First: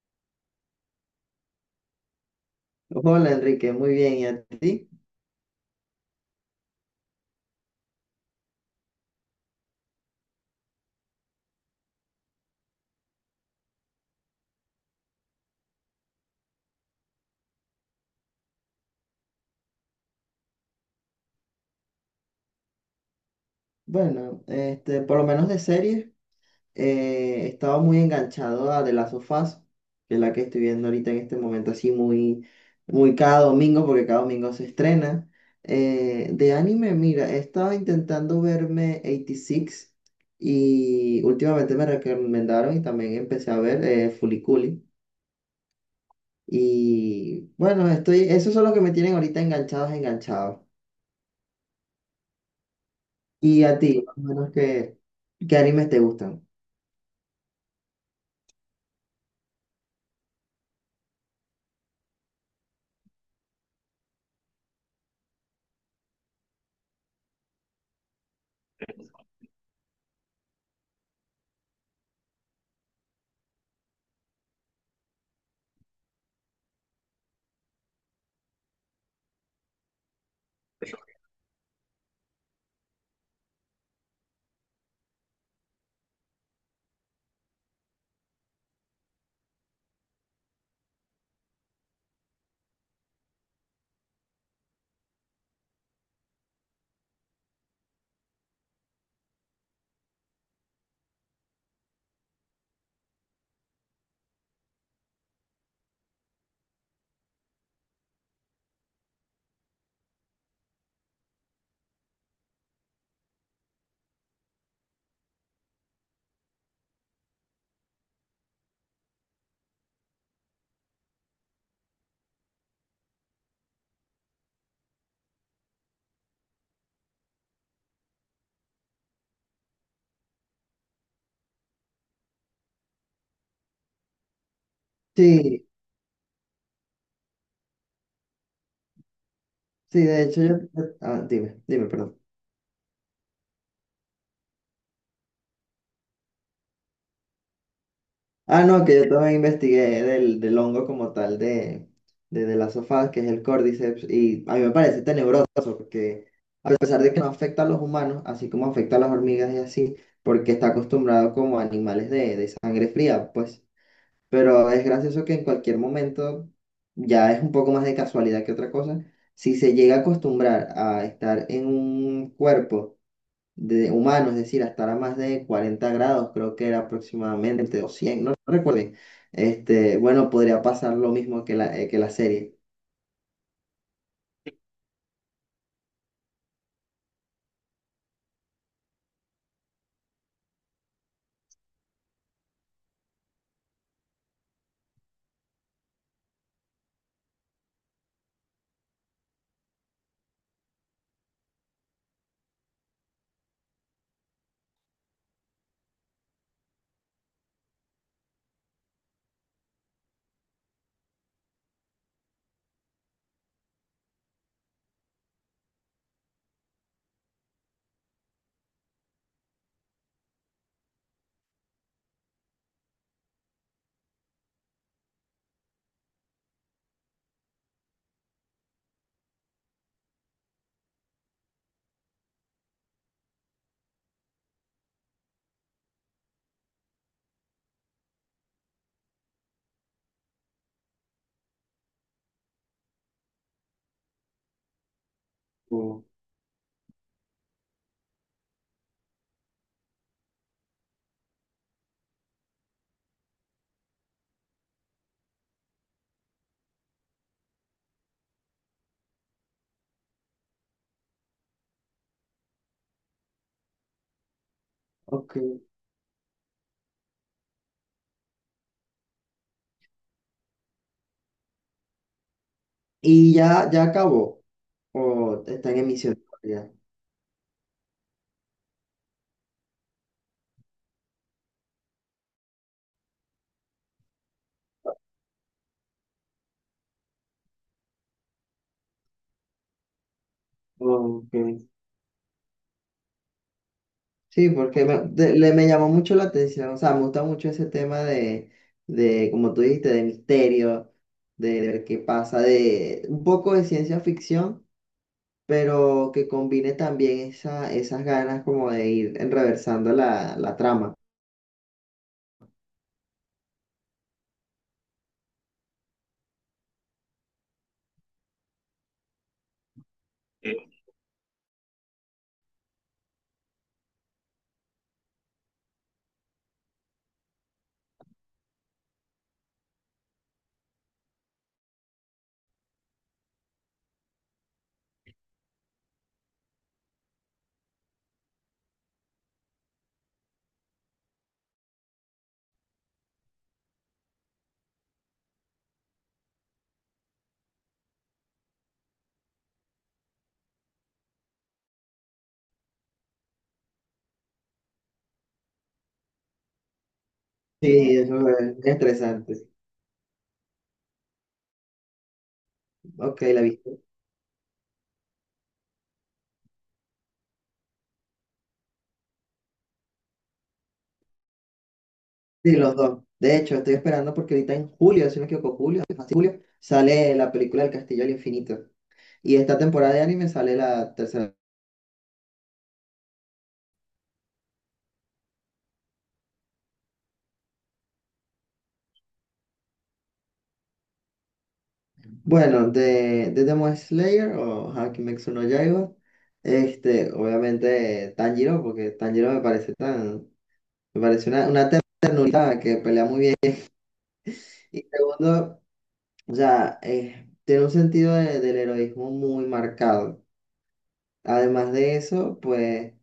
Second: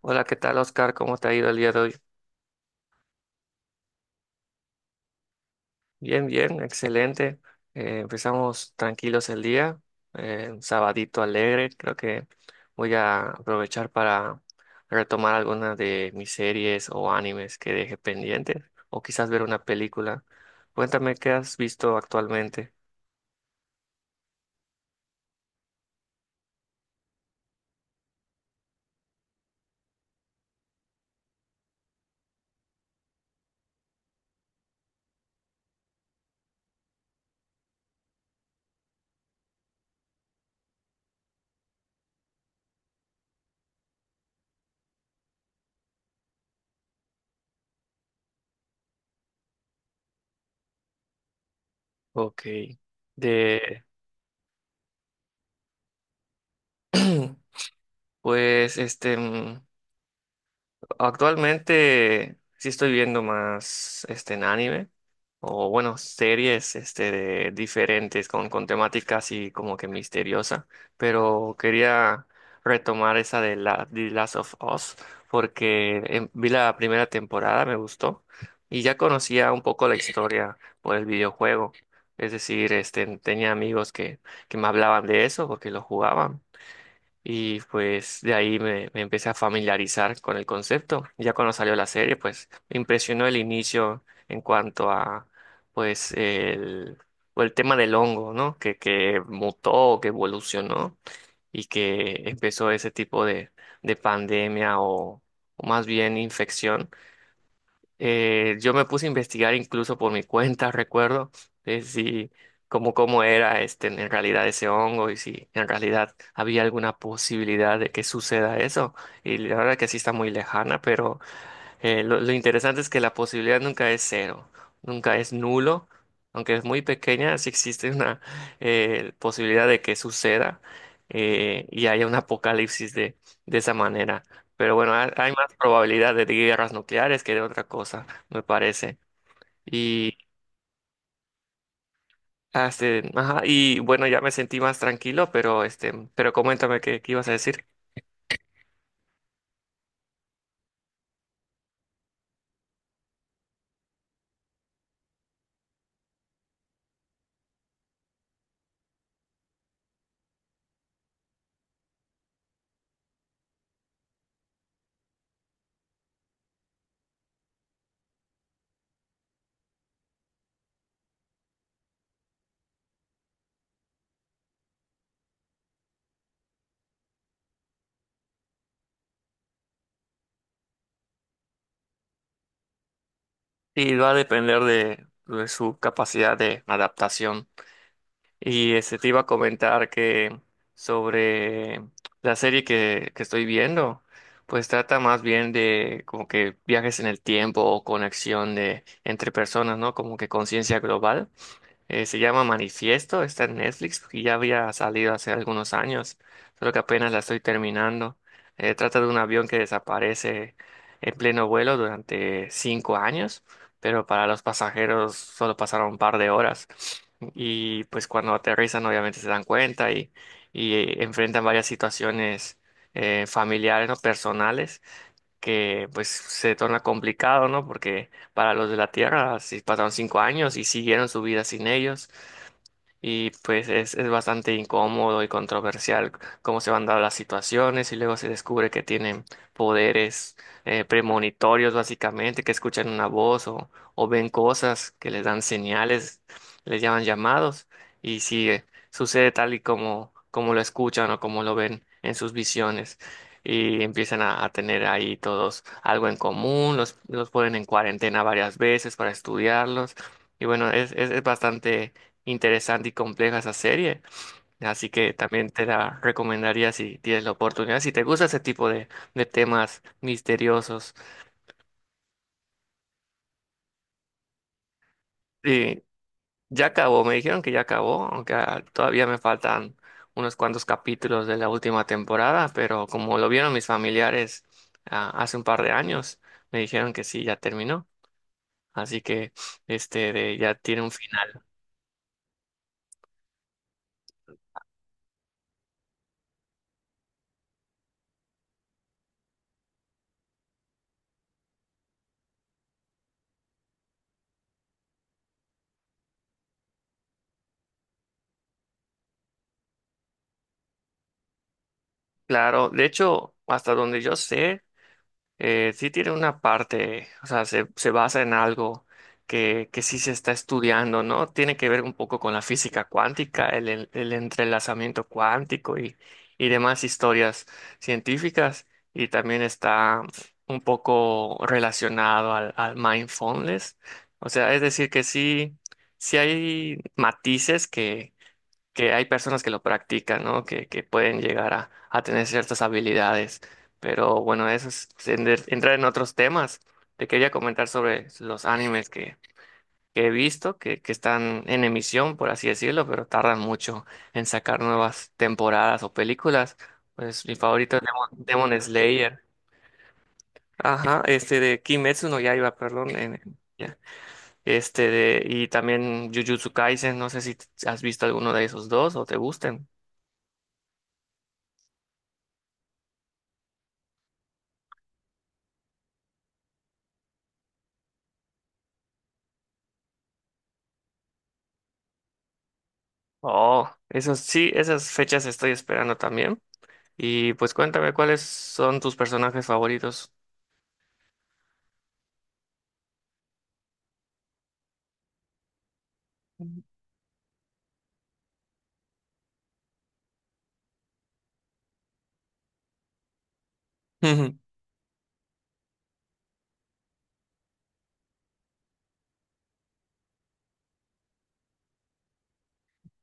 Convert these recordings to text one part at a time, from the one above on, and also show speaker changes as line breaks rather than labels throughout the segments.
Hola, ¿qué tal, Oscar? ¿Cómo te ha ido el día de hoy?
Hola Enrique, muy bien. ¿Y a ti?
Bien, bien, excelente. Empezamos tranquilos el día, un sabadito alegre. Creo que voy a aprovechar para retomar algunas de mis series o animes que dejé pendientes, o quizás ver una película. Cuéntame qué has visto actualmente.
Bueno, por lo menos de series, estaba muy enganchado a The Last of Us, que es la que estoy viendo ahorita en este momento, así muy cada domingo, porque cada domingo se estrena. De anime, mira, estaba intentando verme 86 y seis y últimamente me recomendaron y también empecé a ver Fuliculi. Y bueno, esos son los que me tienen ahorita enganchados, enganchados.
Ok.
Y a
De,
ti, más o menos, ¿qué animes te gustan?
pues, este. mm, Actualmente sí estoy viendo más este en anime o bueno, series diferentes con temática así como que misteriosa, pero quería retomar esa de la The Last of Us porque vi la primera temporada, me gustó y ya conocía un poco la historia por el videojuego. Es decir, este tenía amigos que me hablaban de eso porque lo jugaban. Y pues de ahí me empecé a familiarizar con el concepto. Ya cuando salió la serie, pues me impresionó el inicio en cuanto a pues el, o el tema del hongo, ¿no? Que mutó, que evolucionó y que empezó ese tipo de pandemia o más bien infección. Yo me puse a investigar incluso por mi cuenta, recuerdo, de si cómo era este en realidad ese hongo y si en realidad había alguna posibilidad de que suceda eso. Y la verdad que sí está muy lejana, pero lo interesante es que la posibilidad nunca es cero, nunca es nulo, aunque es muy pequeña, sí existe una posibilidad de que suceda, y haya un apocalipsis de esa manera. Pero bueno, hay más
Sí,
probabilidad de guerras nucleares que de otra cosa, me parece.
sí,
Y,
de hecho Ah, dime, dime, perdón.
ajá, y bueno, ya me sentí más tranquilo, pero, este, pero coméntame qué ibas a decir.
Ah, no, que yo también investigué del hongo como tal de las sofás, que es el Cordyceps, y a mí me parece tenebroso, porque a pesar de que no afecta a los humanos, así como afecta a las hormigas y así, porque está acostumbrado como a animales de sangre fría, pues... Pero es gracioso que en cualquier momento, ya es un poco más de casualidad que otra cosa, si se llega a acostumbrar a estar en un cuerpo de humano, es decir, a estar a más de 40 grados, creo que era aproximadamente, o 100, no, no recuerdo, bueno, podría pasar lo mismo que que la serie.
Y va a depender de su capacidad de adaptación. Y este, te iba a comentar que sobre la serie que estoy viendo, pues trata más bien de como que viajes en el tiempo o conexión de entre personas, ¿no? Como que conciencia global. Se llama Manifiesto, está en Netflix y ya había salido hace algunos años, solo que apenas la estoy terminando. Trata de un avión que desaparece en pleno vuelo durante 5 años, pero para los pasajeros solo pasaron un par de horas. Y pues cuando aterrizan obviamente se dan cuenta y enfrentan varias situaciones familiares, ¿no? Personales, que pues se torna complicado, ¿no? Porque para los de la Tierra, si pasaron 5 años y siguieron su vida sin ellos. Y pues es bastante incómodo y controversial cómo se van dando las situaciones y luego se descubre que tienen poderes premonitorios básicamente, que escuchan una voz o ven cosas que les dan
Oh,
señales, les llaman llamados y si sucede tal y como, como lo escuchan o como lo ven en sus visiones y empiezan a tener ahí todos algo en común, los ponen en cuarentena varias veces para estudiarlos y bueno, es bastante interesante y compleja esa serie. Así que
ok.
también te la recomendaría si tienes la oportunidad, si te gusta ese tipo de temas misteriosos.
¿Y ya acabó, o está en
Y
emisión
ya
todavía?
acabó, me dijeron que ya acabó, aunque todavía me faltan unos cuantos capítulos de la última temporada, pero como lo vieron mis familiares hace un par de años, me dijeron que sí, ya terminó. Así que ya tiene un
Ok.
final.
Sí, porque me llamó mucho la atención, o sea, me gusta mucho ese tema de como tú dijiste, de misterio, de ver qué pasa, de un poco de ciencia ficción, pero que combine también esas ganas como de ir enreversando la trama.
Claro, de hecho, hasta donde yo sé. Sí tiene una parte, o sea, se basa en algo que sí se está estudiando, ¿no? Tiene que ver un poco con la física cuántica, el entrelazamiento cuántico y demás historias científicas. Y también está un poco relacionado al mindfulness. O sea, es decir, sí hay matices que hay personas que lo practican, ¿no? Que pueden llegar a tener ciertas habilidades. Pero bueno, eso es entrar en otros temas. Te quería comentar sobre los animes que he visto, que están en emisión, por así decirlo, pero tardan mucho en sacar nuevas temporadas o películas. Pues mi favorito es
Sí, eso es
Demon Slayer.
interesante.
Ajá, este de Kimetsu no Yaiba, perdón.
Ok, la
Ya.
viste.
Este de, y también Jujutsu Kaisen, no sé si has visto alguno de esos dos o te gusten.
Sí, los dos. De hecho, estoy esperando porque ahorita en julio, si no me equivoco, julio, sale la película El Castillo al Infinito. Y esta temporada de anime sale la tercera.
Oh, esas sí, esas fechas estoy esperando también. Y pues cuéntame cuáles son tus personajes favoritos.
Bueno, de Demon Slayer o ja, Kimetsu no Yaiba,
Ujú.
obviamente Tanjiro, porque Tanjiro me parece una ternura que pelea muy bien. Y segundo, o sea, tiene un sentido del heroísmo muy marcado. Además de eso, pues,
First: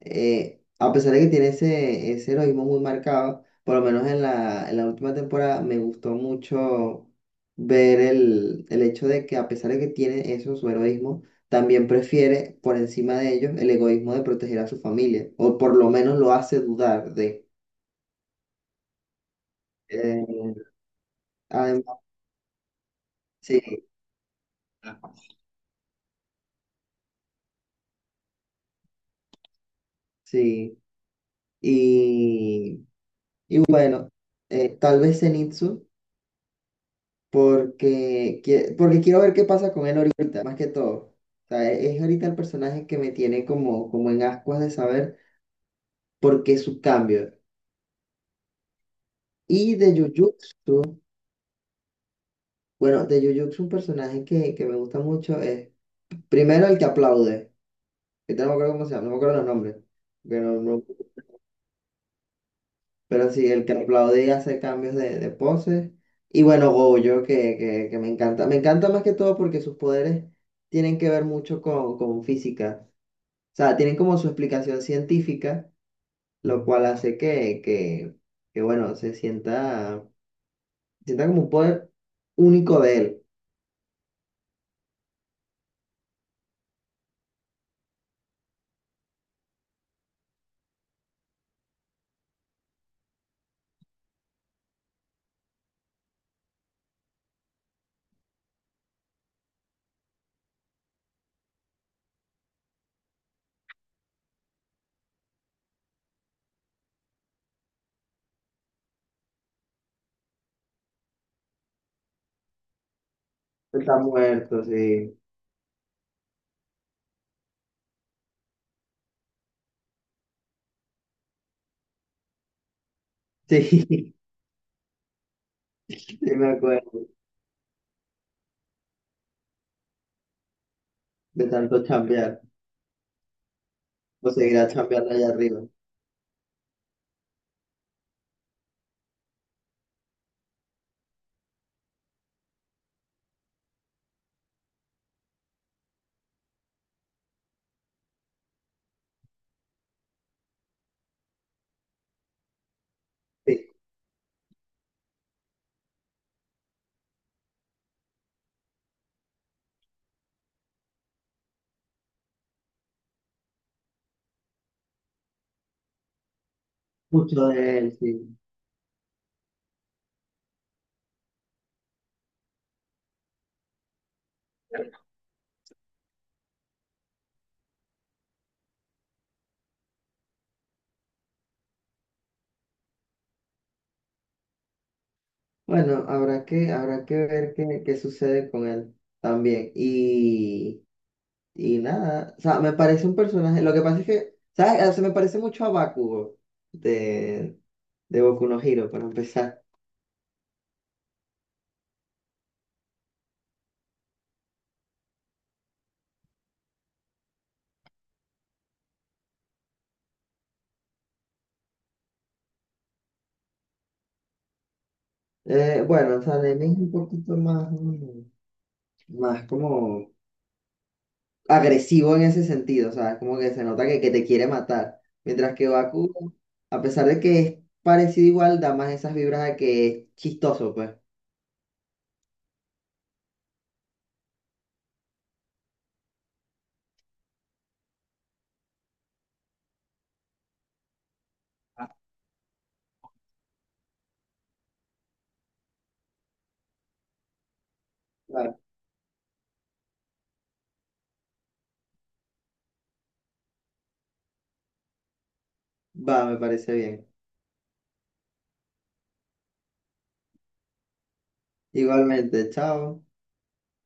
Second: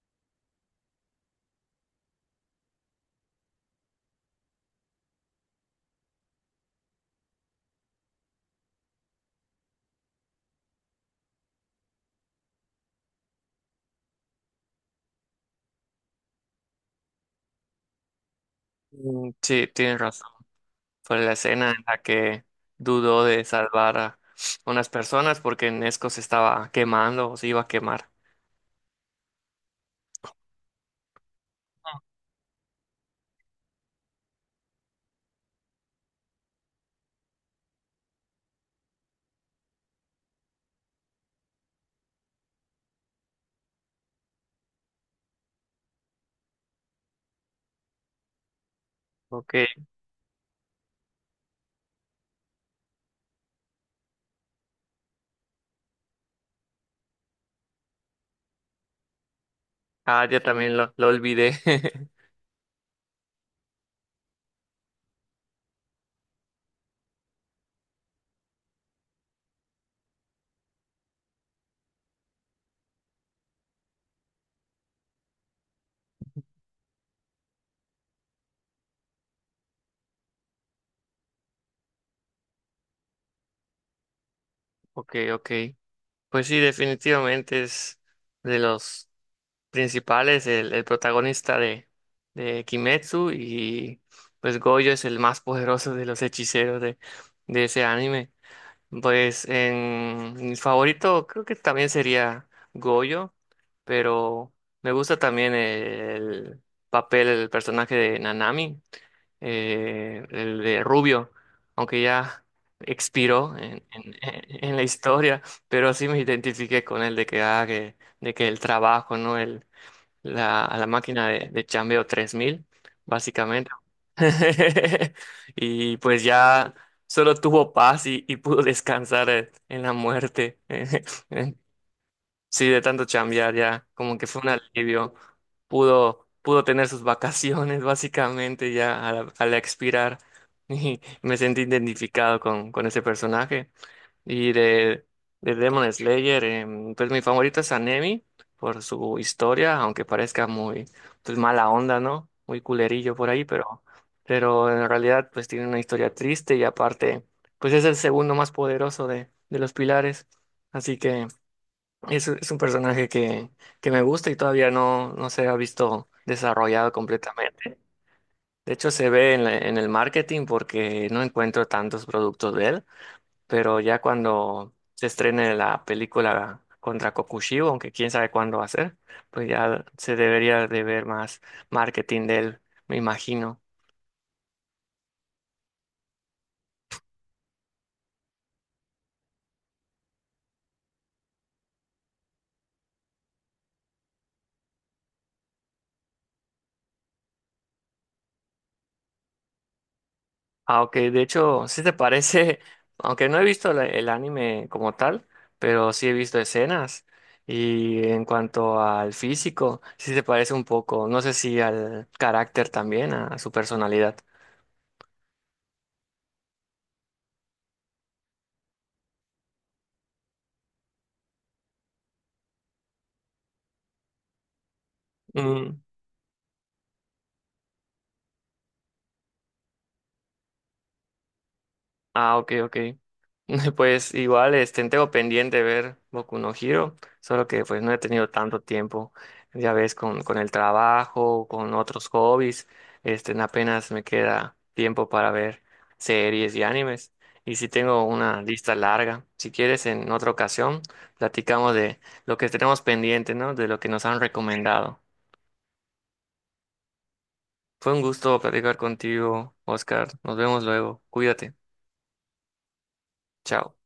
a pesar de que tiene ese heroísmo muy marcado, por lo menos en la última temporada me gustó mucho ver el hecho de que a pesar de que tiene eso, su heroísmo, también prefiere por encima de ellos el egoísmo de proteger a su familia, o por lo menos lo hace dudar de.
Mm, sí, tienes razón.
Eh,
Fue la escena en la
Además,
que dudó de
sí,
salvar a unas personas porque Nesco se estaba quemando o se iba a quemar.
sí. Y, y bueno, tal vez Zenitsu. Porque quiero ver qué pasa con él ahorita, más que todo. O sea, es ahorita el personaje que me tiene como en ascuas de saber por qué su cambio.
Ok.
Y de Jujutsu, bueno, de Jujutsu un personaje que me gusta mucho es primero el que aplaude, que no me acuerdo cómo se llama, no me acuerdo los nombres,
Ah, ya
pero, no-
también
no,
lo olvidé.
pero sí, el que aplaude y hace cambios de poses. Y bueno, Gojo, que me encanta. Me encanta más que todo porque sus poderes tienen que ver mucho con física. O sea, tienen como su explicación científica, lo cual hace que, bueno, sienta como un poder único de él.
Ok, ok. Pues sí, definitivamente es de los. Principales, el protagonista de Kimetsu y pues Gojo es el más poderoso de los hechiceros de ese anime. Pues en mi favorito creo que también sería Gojo, pero me gusta también el papel, el personaje de Nanami, el de Rubio, aunque ya expiró
Está muerto,
en la
sí.
historia, pero sí me identifiqué con él de que, de que el trabajo, ¿no? A la máquina de chambeo 3.000 básicamente.
Sí,
Y
sí
pues
me
ya
acuerdo
solo tuvo paz y pudo descansar en la muerte.
de tanto chambear,
Sí, de tanto chambear ya, como que
o
fue un
seguirá chambeando
alivio.
allá arriba.
Pudo, pudo tener sus vacaciones, básicamente, ya al expirar. Y me sentí identificado con ese personaje. Y de Demon Slayer, pues mi favorito es Anemi por su historia, aunque parezca muy pues, mala onda, ¿no? Muy culerillo por ahí,
Sí,
pero en realidad pues tiene una historia triste y aparte pues es el segundo más poderoso de los pilares. Así que es un personaje que me gusta y todavía no se ha visto desarrollado
mucho
completamente.
de él, sí.
De hecho, se ve en en el marketing porque no encuentro tantos productos de él, pero ya cuando se estrene la película contra Kokushibo, aunque quién sabe cuándo va a ser, pues ya se debería de ver más marketing de él, me imagino.
Bueno, habrá que ver qué sucede con él también. Y nada, o sea, me parece un personaje, lo que pasa es que, ¿sabes? O sea, me parece mucho a Bakugo de, de Boku no Hero, para empezar.
Aunque de hecho, sí te parece, aunque no he visto el anime como tal, pero sí he visto escenas. Y en cuanto al físico, sí se parece un poco, no sé si al carácter también, a su personalidad.
Bueno, o sea, el anime es un poquito más como agresivo en ese sentido, o sea, es como que se nota que te quiere matar. Mientras que
Mm.
Baku, a pesar de que es parecido igual, da más esas vibras de que es chistoso, pues.
Ah, ok, ok. Pues igual, este, tengo pendiente de ver Boku no Hero, solo que pues no he tenido tanto tiempo, ya ves, con el trabajo, con otros hobbies, este, apenas me queda tiempo para ver series y animes, y sí tengo una
Claro.
lista larga. Si quieres, en otra ocasión, platicamos de lo que tenemos pendiente, ¿no? De lo que nos han recomendado.
Va, me parece bien.
Fue un gusto platicar contigo, Oscar. Nos vemos luego. Cuídate.
Igualmente, chao.
Chao.